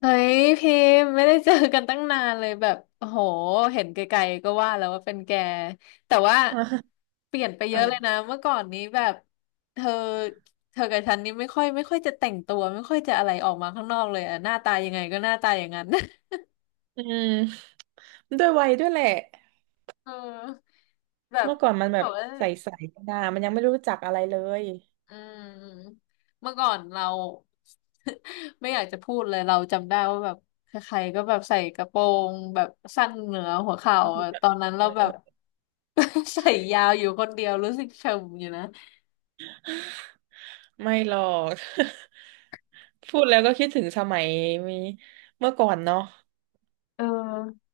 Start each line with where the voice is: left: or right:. left: เฮ้ยพิมพ์ไม่ได้เจอกันตั้งนานเลยแบบโอ้โหเห็นไกลๆก็ว่าแล้วว่าเป็นแกแต่ว่า
right: อ่า
left: เปลี่ยนไปเยอะเลย
right: อ่า
left: นะเมื่อก่อนนี้แบบเธอเธอกับฉันนี่ไม่ค่อยจะแต่งตัวไม่ค่อยจะอะไรออกมาข้างนอกเลยอะหน้าตายังไงก็หน้าตาอย่างนั้น
right: อืมด้วยวัยด้วยแหละ
left: เออแบบ
right: เมื่อก่อนมันแบ
left: บอ
right: บ
left: กว่า
right: ใสๆกันะมันยังไม่รู้จักอะไรเลย
left: อืมเมื่อก่อนเรา ไม่อยากจะพูดเลยเราจำได้ว่าแบบใครๆก็แบบใส่กระโปรงแบบสั้นเหนือหัวเข่าอะตอนนั้น
right: เอ
left: เรา
right: อ
left: แบ
right: เอ
left: บ
right: อ
left: ใส่ยาวอยู่คนเดียวรู้สึกเฉมอยู่นะ
right: ไม่หรอก พูดแล้วก็คิดถึงสมัยมีเมื่อก่อนเนาะ
left: เออ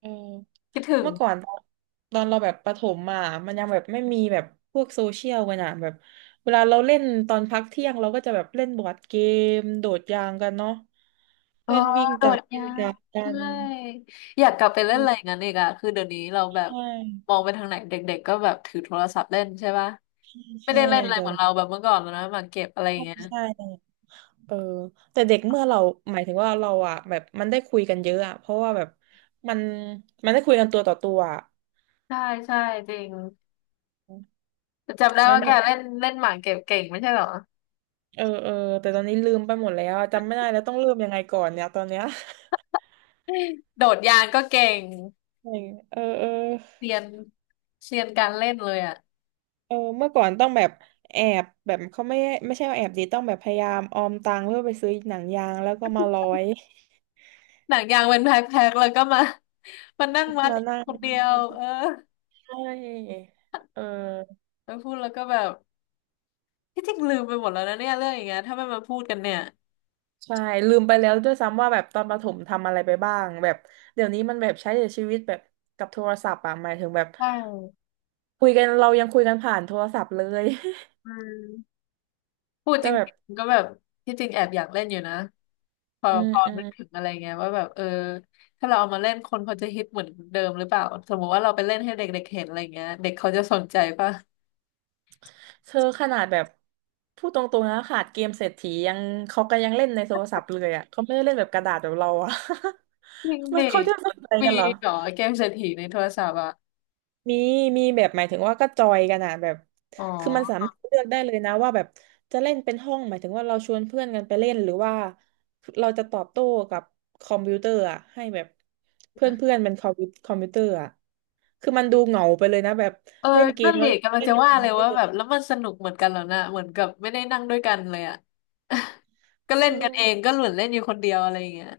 right: เออ
left: คิดถึง
right: เมื่อก่อนตอนเราแบบประถมอ่ะมันยังแบบไม่มีแบบพวกโซเชียลกันอ่ะแบบเวลาเราเล่นตอนพักเที่ยงเราก็จะแบบเล่นบอร์ดเกมโดดยางกันเนาะ
left: เออ
right: เล่นวิ่ง
left: โด
right: จั
left: ด
right: บเล่
left: ยา
right: นจั
left: ว
right: บกั
left: ใช่
right: น
left: อยากกลับไปเล่นอะไรอ
right: เอ
left: ย่าง
right: อ
left: นั้นอีกอะคือเดี๋ยวนี้เราแบบ
right: ใช่
left: มองไปทางไหนเด็กๆก็แบบถือโทรศัพท์เล่นใช่ปะไม่
right: ใช่
left: ได้เล่นอะไร
right: เดี๋ย
left: เห
right: ว
left: มือน
right: นี้
left: เราแบบเมื่อก่อนแล้วนะหมากเก็บอะไรอย่างเงี้ย
right: ใช่ เออแต่เด็กเมื่อเราหมายถึงว่าเราอ่ะแบบมันได้คุยกันเยอะอ่ะเพราะว่าแบบมันมันได้คุยกันตัวต่อตัวอะ
left: ใช่ใช่จริง จำได้
right: ไม่
left: ว่า
right: เห
left: แก
right: มือน
left: เล่นเล่นหมากเก็บเก่งไม่ใช่เหรอ
right: เออเออแต่ตอนนี้ลืมไปหมดแล้วอะจำไม่ได้แล้วต้องเริ่มยังไงก่อนเนี่ยตอนเนี้ย
left: โดดยางก็เก่ง
right: เออเออเออ
left: เรียนเรียนการเล่นเลยอ่ะ
right: เออเมื่อก่อนต้องแบบแอบแบบเขาไม่ใช่ว่าแอบดีต้องแบบพยายามออมตังค์เพื่อไปซื้อหนังยางแล้วก็มาร้อย
left: หนังยางเป็นแพ็คๆแล้วก็มานั่ง วัด
right: มานั่ง
left: คนเดียวเออ
right: ใช่เออ
left: แล้วพูดแล้วก็แบบที่จริงลืมไปหมดแล้วนะเนี่ยเรื่องอย่างเงี้ยถ้าไม่มาพูดกันเนี่ย
right: ใช่ลืมไปแล้วด้วยซ้ำว่าแบบตอนประถมทำอะไรไปบ้างแบบเดี๋ยวนี้มันแบบใช้ชีวิตแบบกับโทรศัพท์อะหมายถึงแบบ
left: ใช่
right: คุยกันเรายังคุยกันผ่านโทรศัพท์เลย
left: อืมพูด จ
right: จะ
left: ร
right: แบบ
left: ิงๆก็แบบที่จริงแอบอยากเล่นอยู่นะพอ
right: อืม
left: พอ
right: อื
left: นึ
right: ม
left: กถึงอะไรเงี้ยว่าแบบเออถ้าเราเอามาเล่นคนเขาจะฮิตเหมือนเดิมหรือเปล่าสมมติว่าเราไปเล่นให้เด็กๆเห็นอะไรเงี้ยเด็กเขาจะสนใจป่ะ
right: เธอขนาดแบบพูดตรงๆนะขาดเกมเศรษฐียังเขาก็ยังเล่นในโทรศัพท์เลยอะเขาไม่ได้เล่นแบบกระดาษแบบเราอะ
left: จริง
right: มั
left: ดิ
right: นเขาจะสนใจ
left: มี
right: กันเหรอ
left: เหรอเกมเศรษฐีในโทรศัพท์อ่ะ
right: มีมีแบบหมายถึงว่าก็จอยกันอะแบบ
left: อ๋
right: คือมันสามา
left: อ
right: รถเลือกได้เลยนะว่าแบบจะเล่นเป็นห้องหมายถึงว่าเราชวนเพื่อนกันไปเล่นหรือว่าเราจะตอบโต้กับคอมพิวเตอร์อะให้แบบเพื่อนเพื่อนเป็นคอมพิวเตอร์อะคือมันดูเหงาไปเลยนะแบบ
left: เออ
right: เล่นเก
left: นั่
right: ม
left: น
right: แล้
left: ดิ
right: ว
left: กำลัง
right: เล่น
left: จะ
right: กับค
left: ว่า
right: อม
left: เล
right: พิ
left: ย
right: วเตอ
left: ว่า
right: ร์
left: แบบแล้วมันสนุกเหมือนกันแล้วนะเหมือนกับไม่ได้นั่งด้วยกันเลยอ่ะ ก็เล่
right: เอ
left: นกัน
right: อ
left: เองก็เหมือนเล่นอยู่คนเดียวอะไรอย่างเงี้ย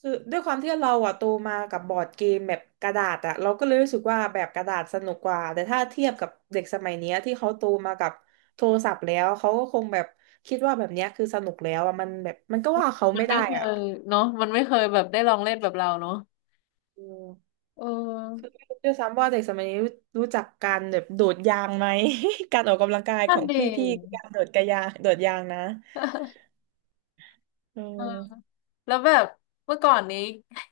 right: คือด้วยความที่เราอะโตมากับบอร์ดเกมแบบกระดาษอะเราก็เลยรู้สึกว่าแบบกระดาษสนุกกว่าแต่ถ้าเทียบกับเด็กสมัยเนี้ยที่เขาโตมากับโทรศัพท์แล้วเขาก็คงแบบคิดว่าแบบเนี้ยคือสนุกแล้วอะมันแบบมันก็ว่าเขา
left: มัน
right: ไม่
left: ไม่
right: ได้
left: เค
right: อะ
left: ยเนาะมันไม่เคยแบบได้ลองเล่นแบบเราเนาะ
right: อืม
left: เอ
right: คือ
left: อ
right: ไม่รู้ด้วยซ้ำว่าเด็กสมัยนี้รู้จักการแบบโดดยางไหม การออกกำลังกายข
left: นั่น
right: อง
left: ดิ
right: พี่พี่คือการโดดกระยางโดดยางนะ อื
left: เออ
right: ม
left: แล้วแบบเมื่อก่อนนี้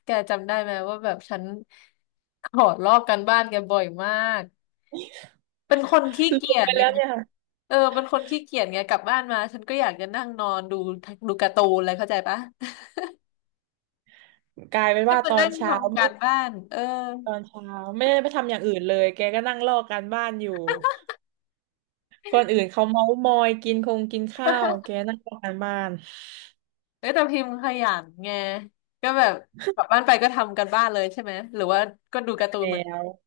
left: แกจำได้ไหมว่าแบบฉันขอลอกกันบ้านแกบ่อยมากเป็นคนขี้
right: ลืม
left: เกีย จ
right: ไป
left: ไง
right: แล้วเนี่ย
left: เออเป็นคนขี้เกียจไงกลับบ้านมาฉันก็อยากจะนั่งนอนดูดูการ์ตูนอะไรเข้าใจปะ
right: กลายเป็น
left: ให้
right: ว่า
left: มา
right: ตอน
left: นั่ง
right: เช้า
left: ทำการบ้านเออ
right: ตอนเช้าไม่ได้ไปทำอย่างอื่นเลยแกก็นั่งลอกการบ้านอยู่คนอื่นเขาเมาส์มอยกินคงกินข้าวแกนั่งลอกการบ้าน
left: เอ้ยแต่พิมพ์ขยันไงก็แบบกลับบ้านไปก็ทำการบ้านเลยใช่ไหมหรือว่าก็ดูการ์ตูน
right: แล้
left: เหมือน
right: ว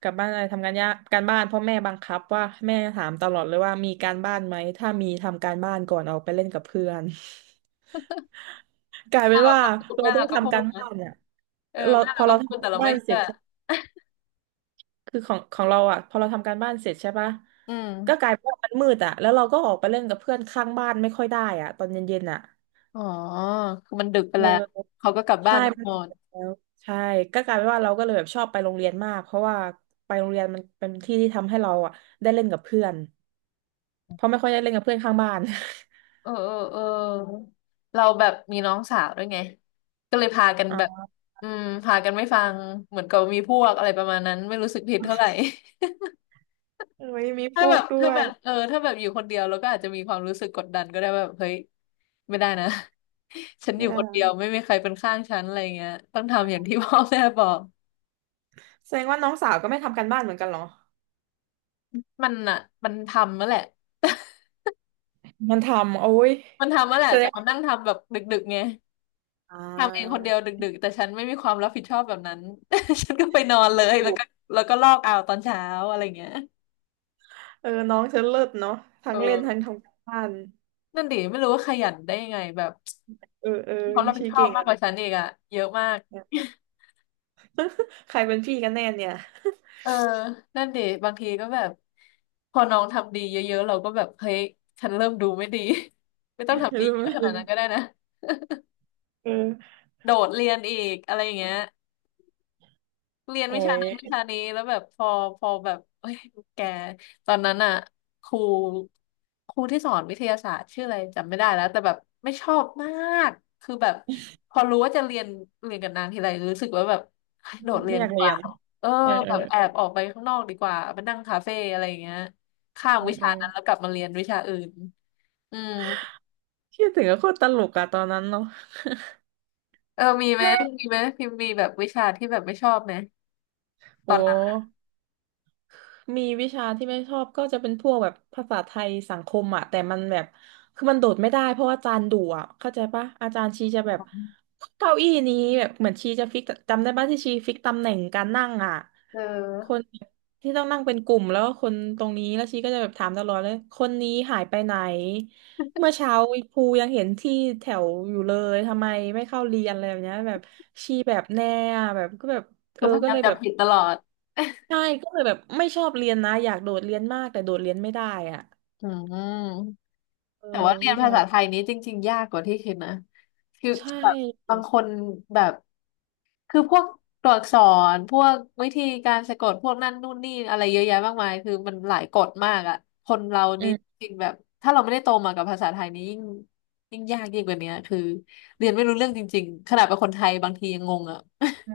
right: กลับบ้านอะไรทำการยากการบ้านเพ่อแม่บังคับว่าแม่ถามตลอดเลยว่ามีการบ้านไหมถ้ามีทำการบ้านก่อนออกไปเล่นกับเพื่อน กลายเป็
left: แม่
right: น
left: เรา
right: ว่า
left: ก็พูด
right: เรา
left: แม่
right: ต้อ
left: เรา
right: ง
left: ก็พู
right: ทำกา
left: ด
right: ร
left: นะ
right: บ้านเนี่ย
left: เออ
right: เรา
left: แม่
right: พอ
left: เราก็
right: เรา
left: พู
right: ทำ
left: ด
right: กา
left: แต่
right: ร
left: เรา
right: บ้า
left: ไม่
right: นเส
left: เชื่
right: ร็จ
left: อ
right: ใช่คือของเราอ่ะพอเราทำการบ้านเสร็จใช่ปะ
left: อืม
right: ก็กลายเป็นว่ามันมืดอ่ะแล้วเราก็ออกไปเล่นกับเพื่อนข้างบ้านไม่ค่อยได้อ่ะตอนเย็นๆอ่ะ
left: อ๋อคือมันดึกไป
right: เอ
left: แล้ว
right: อ
left: เขาก็กลับบ้า
right: ใช่
left: นกัน
right: มัน
left: หม
right: ติด
left: ด
right: แล้วใช่ก็กลายเป็นว่าเราก็เลยแบบชอบไปโรงเรียนมากเพราะว่าไปโรงเรียนมันเป็นที่ที่ทำให้เราอ่ะได้เล่นกับเพื่อนเพราะไม่ค่อยได้เล่นกับเพื่อนข้างบ้าน
left: เออเราแบบมีน้องสาวด้วยไงก็เลยพากัน
right: อ๋
left: แบบ
right: อ
left: อืมพากันไม่ฟังเหมือนกับมีพวกอะไรประมาณนั้นไม่รู้สึกผิดเท่าไหร่
right: เอ้ยมี พ
left: ถ้า
right: ว
left: แบ
right: ก
left: บ
right: ด้
left: ถ้า
right: ว
left: แบ
right: ย
left: บเออถ้าแบบอยู่คนเดียวเราก็อาจจะมีความรู้สึกกดดันก็ได้ว่าแบบเฮ้ยไม่ได้นะ ฉันอ
right: ไม่
left: ยู่
right: ได้
left: คน
right: นะ
left: เดียวไม่มีใครเป็นข้างฉันอะไรเงี้ยต้องทำอย่างที่พ่อแม่บอก
right: แสดงว่าน้องสาวก็ไม่ทำการบ้านเหมือนกันเหรอ
left: มันอ่ะมันทำมาแหละ
right: มันทำโอ้ย
left: มันทำมาแหละ
right: แสด
left: แต่
right: ง
left: มัน
right: ว่า
left: นั่งทำแบบดึกๆไง
right: อ่
left: ทำเองคน
right: า
left: เดียวดึกๆแต่ฉันไม่มีความรับผิดชอบแบบนั้น ฉันก็ไปนอนเลยแล้
right: ถู
left: ว
right: ก
left: ก็แล้วก็ลอกเอาตอนเช้าอะไรเงี้ย
right: เออน้องเธอเลิศเนาะทั้
left: เออ
right: งเล่นทั้งทำการบ้าน
left: นั่นดิไม่รู้ว่าขยันได้ยังไงแบบ
right: เออเออ
left: ควารับผิ
right: ชี
left: ดชอบ
right: เก่ง
left: มาก
right: อะ
left: กว่า
right: นะ
left: ฉันอีกอะเยอะมาก
right: ใครเป็นพี่กันแน่เนี่ย
left: เออ นั่นดิบางทีก็แบบพอน้องทำดีเยอะๆเราก็แบบเฮ้ยฉันเริ่มดูไม่ดี ไม่ต้องทำ ดี
right: รู้
left: เย
right: ไหม
left: อะขนาดนั้นก็ได้นะ
right: เออ
left: โดดเรียนอีกอะไรอย่างเงี้ย เรียน
right: โอ้
left: วิชา
right: ย
left: นั้นวิชานี้แล้วแบบพอแบบเอ้ยแกตอนนั้นอ่ะครูครูที่สอนวิทยาศาสตร์ชื่ออะไรจำไม่ได้แล้วแต่แบบไม่ชอบมากคือแบบพอรู้ว่าจะเรียนกับนางทีไรรู้สึกว่าแบบเฮ้ยโดดเรีย
right: ไม่
left: น
right: อยา
left: ดี
right: ก
left: ก
right: เรีย
left: ว่า
right: น
left: เออ
right: เออเอ
left: แบบแอบ
right: อ
left: ออกไปข้างนอกดีกว่าไปนั่งคาเฟ่อะไรอย่างเงี้ยข้าม
right: เอ
left: วิ
right: อเอ
left: ชา
right: อ
left: นั้นแล้วกลับมาเรียนวิชาอื่นอืม
right: ที่ถึงก็โคตรตลกอะตอนนั้นเนาะ
left: เออมีไหมพิมพ์มีแบบวิชาที่แบบไม่ชอบไหม
right: โอ
left: ตอนนั้น
right: ้ มีวิชาที่ไม่ชอบก็จะเป็นพวกแบบภาษาไทยสังคมอ่ะแต่มันแบบคือมันโดดไม่ได้เพราะว่าอาจารย์ดุอ่ะเข้าใจปะอาจารย์ชีจะแบบเก้าอี้นี้แบบเหมือนชีจะฟิกจำได้ปะที่ชีฟิกตำแหน่งการนั่งอ่ะ
left: เอ
right: คน
left: อ
right: ที่ต้องนั่งเป็นกลุ่มแล้วก็คนตรงนี้แล้วชีก็จะแบบถามตลอดเลยคนนี้หายไปไหนเมื่อเช้าครูยังเห็นที่แถวอยู่เลยทำไมไม่เข้าเรียนอะไรแบบเนี้ยแบบชีแบบแน่อะแบบก็แบบเอ
left: คือ
right: อ
left: พยา
right: ก็
left: ยาม
right: เลย
left: จะ
right: แบบ
left: ผิดตลอด
right: ใช่ก็เลยแบบไม่ชอบเรียนนะอยากโดดเรียนมากแต่โดดเรียนไม่ได้อ่ะ
left: อืม
right: เออ
left: แต่ว่าเรียน
right: วิ
left: ภา
right: ชา
left: ษา
right: แบบ
left: ไทยนี้จริงๆ ยากกว่าที่คิดนะคือ
right: ใช่
left: แบบบางคนแบบคือพวกตัวอักษรพวกวิธีการสะกดพวกนั่นนู่นนี่อะไรเยอะแยะมากมายคือมันหลายกฎมากอ่ะคนเรานี่
right: อื
left: จริงแบบถ้าเราไม่ได้โตมากับภาษาไทยนี้ยิ่งยากยิ่งกว่านี้คือเรียนไม่รู้เรื่องจริงๆขนาดเป็นคนไทยบางทียังงงอ่ะ
right: ใช่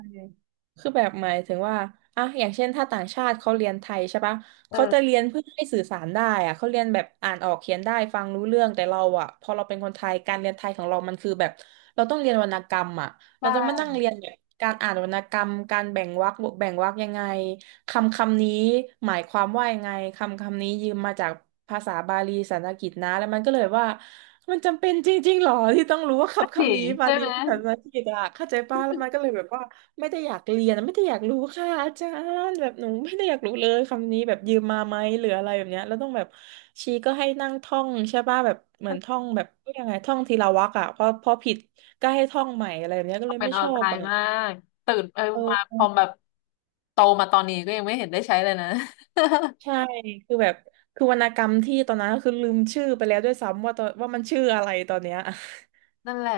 right: คือแบบหมายถึงว่าอ่ะอย่างเช่นถ้าต่างชาติเขาเรียนไทยใช่ปะ
left: เอ
right: เขาจะเรี
left: อ
right: ยนเพื่อให้สื่อสารได้อะเขาเรียนแบบอ่านออกเขียนได้ฟังรู้เรื่องแต่เราอะพอเราเป็นคนไทยการเรียนไทยของเรามันคือแบบเราต้องเรียนวรรณกรรมอะ
left: ใช
right: เราต้องมานั่ง
left: ่
right: เรียนแบบการอ่านวรรณกรรมการแบ่งวรรคแบ่งวรรคยังไงคำคำนี้หมายความว่ายังไงคำคำนี้ยืมมาจากภาษาบาลีสันสกฤตนะแล้วมันก็เลยว่า มันจำเป็นจริงๆหรอที่ต้องรู้ว่า
left: ก็
right: คำ
left: สิ
right: คำนี้มา
left: ใช่
right: ลี
left: ไหม
right: ภาษาอังกฤษอะเข้าใจป้าแล้วมันก็เลยแบบว่าไม่ได้อยากเรียนไม่ได้อยากรู้ค่ะอาจารย์แบบหนูไม่ได้อยากรู้เลยคำนี้แบบยืมมาไหมหรืออะไรแบบเนี้ยแล้วต้องแบบชีก็ให้นั่งท่องใช่ป่ะแบบเหมือนท่องแบบยังไงท่องทีละวรรคอะพอผิดก็ให้ท่องใหม่อะไรแบบเนี้ยก็เลย
left: เป็น
right: ไม่
left: เอา
right: ชอบ
left: ตาย
right: อะ
left: มากตื่นเออ
right: เ
left: มาพ
right: ออ
left: อแบบโตมาตอนนี้ก็ยังไม่เห็นได้ใช้เลยนะ
right: ใช่คือแบบคือวรรณกรรมที่ตอนนั้นก็คือลืมชื่อไปแล้วด้วยซ้ำว่าตอนว่ามันชื่ออะไรตอนเนี้ย
left: นั่นแหละ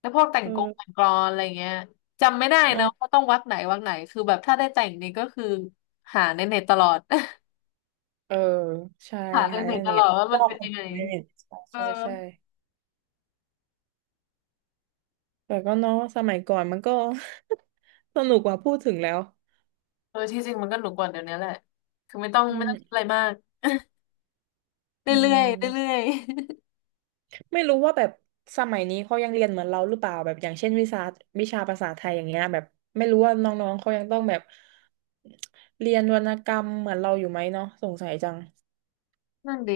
left: แล้วพวกแต่งกงแต่งกล อนอะไรเงี้ยจำไม่ได้นะว่า
right: เออ
left: ต้องวักไหนวักไหนคือแบบถ้าได้แต่งนี่ก็คือหาในเน็ตตลอด
right: เออใช่
left: หาใน
right: หา
left: เน็
right: ใน
left: ตต
right: เน็
left: ลอ
right: ต
left: ดว่า
right: ล
left: มั
right: อ
left: น
right: ก
left: เป็น
right: ค
left: ยั
right: น
left: งไง
right: อื่นในเน็ต
left: เออ
right: ใช่ใช่แต่ก็เนาะสมัยก่อนมันก็ สนุกกว่าพูดถึงแล้ว
left: เออที่จริงมันก็หนุกกว่าเดี๋ยวนี้แหละคือไม่ต้อง
right: อื
left: ไม่ต้องคิดอะ
right: ม
left: ไรมาก
right: อื
left: เรื่อยๆเรื่อ
right: ม
left: ย
right: ไม่รู้ว่าแบบสมัยนี้เขายังเรียนเหมือนเราหรือเปล่าแบบอย่างเช่นวิชาวิชาภาษาไทยอย่างเงี้ยแบบไม่รู้ว่าน้องๆเขายังต้องแบบเรียนวรรณกรรมเหมือนเราอยู่ไหมเนาะสงสัยจัง
left: นั่นดี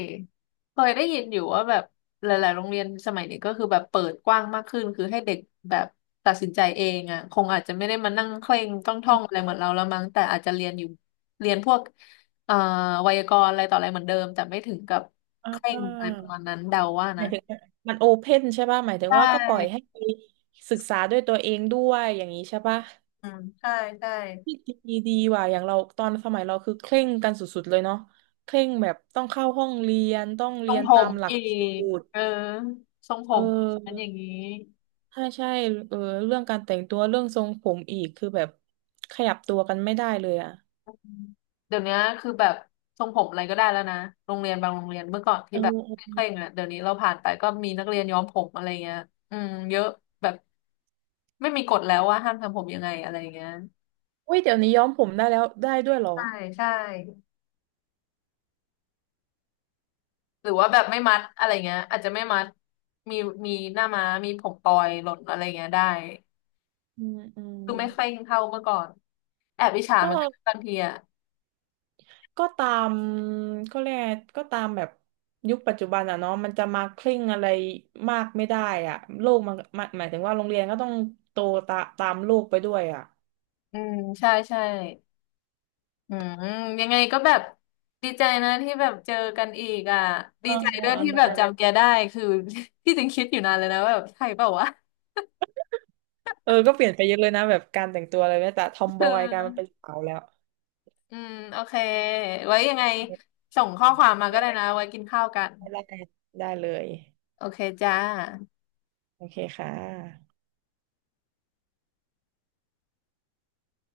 left: เคยได้ยินอยู่ว่าแบบหลายๆโรงเรียนสมัยนี้ก็คือแบบเปิดกว้างมากขึ้นคือให้เด็กแบบตัดสินใจเองอ่ะคงอาจจะไม่ได้มานั่งเคร่งต้องท่
right: อ
left: องอะไร
right: อ
left: เหมือนเราแล้วมั้งแต่อาจจะเรียนอยู่เรียนพวกเอ่อไวยากรณ์อะไรต่ออะไรเหมือนเดิมแต่ไม่ถึงกับ
right: อ่
left: เคร่งอะไรป
right: า
left: ระมาณนั้นเดาว่า
right: ห
left: นะ
right: มายถึงมันโอเพ่นใช่ป่ะหมายถึ
left: ใช
right: งว่าก็ปล่อยให้
left: ่
right: ไปศึกษาด้วยตัวเองด้วยอย่างนี้ใช่ป่ะ
left: อืมใช่ใช่
right: ที่ดีดีว่ะอย่างเราตอนสมัยเราคือเคร่งกันสุดๆเลยเนาะเคร่งแบบต้องเข้าห้องเรียนต้อง
left: ทร
right: เรี
left: ง
right: ยน
left: ผ
right: ตา
left: ม
right: มหลัก
left: อี
right: ส
left: ก
right: ูตร
left: เออทรงผ
right: เ
left: มอันอ
right: ออ
left: ย่างนี้
right: ใช่ใช่เออเรื่องการแต่งตัวเรื่องทรงผมอีกคือแบบขยับตัวกันไม่ได้เลยอ่ะ
left: เดี๋ยวนี้คือแบบทรงผมอะไรก็ได้แล้วนะโรงเรียนบางโรงเรียนเมื่อก่อน
right: เอ
left: ที่
right: อ
left: แบบ
right: เออ
left: เคร่งๆอ่ะเดี๋ยวนี้เราผ่านไปก็มีนักเรียนย้อมผมอะไรเงี้ยอืมเยอะแบบไม่มีกฎแล้วว่าห้ามทำผมยังไงอะไรเงี้ย
right: อุ้ยเดี๋ยวนี้ย้อมผมได้แล้วได้ด้วยเหรอ
left: ใช่ใช่หรือว่าแบบไม่มัดอะไรเงี้ยอาจจะไม่มัดมีมีหน้าม้ามีผมปล่อยหล่นอะไรเงี้ยได้
right: อืมอืม
left: คือไม่เคร่งเท่าเมื่อก่อนแอบอิจฉา
right: ก็
left: เหมือนกันบางทีอ่ะ
right: ก็ตามก็เรียกไงก็ตามแบบยุคปัจจุบันอ่ะเนาะมันจะมาคลิ่งอะไรมากไม่ได้อ่ะโลกมันหมายหมายถึงว่าโรงเรียนก็ต้องโตตาตามโลกไปด้วยอ่ะ
left: อืมใช่ใช่ อืมยังไงก็แบบดีใจนะที่แบบเจอกันอีกอ่ะดี
right: อ่า
left: ใจ
right: อ่า
left: ด้วย
right: อ่า
left: ที่แบ
right: ได้
left: บจำแกได้คือ ที่จริงคิดอยู่นานเลยนะว่าแบบใช่เปล่าวะ
right: เออก็เปลี่ยนไปเยอะเลยนะแบบการแต่งตัวอะไรเนี่ยแต่ทอม
left: เ
right: บอยกลายมาเป็น
left: ออ
right: สาวแล้ว
left: อืมโอเคไว้ยังไงส่งข้อความมา
right: ได
left: ก็ได้
right: ้
left: นะไว้กินข้าวกัน
right: ได้ได้เลย
left: โอเคจ้า
right: โอเคค่ะ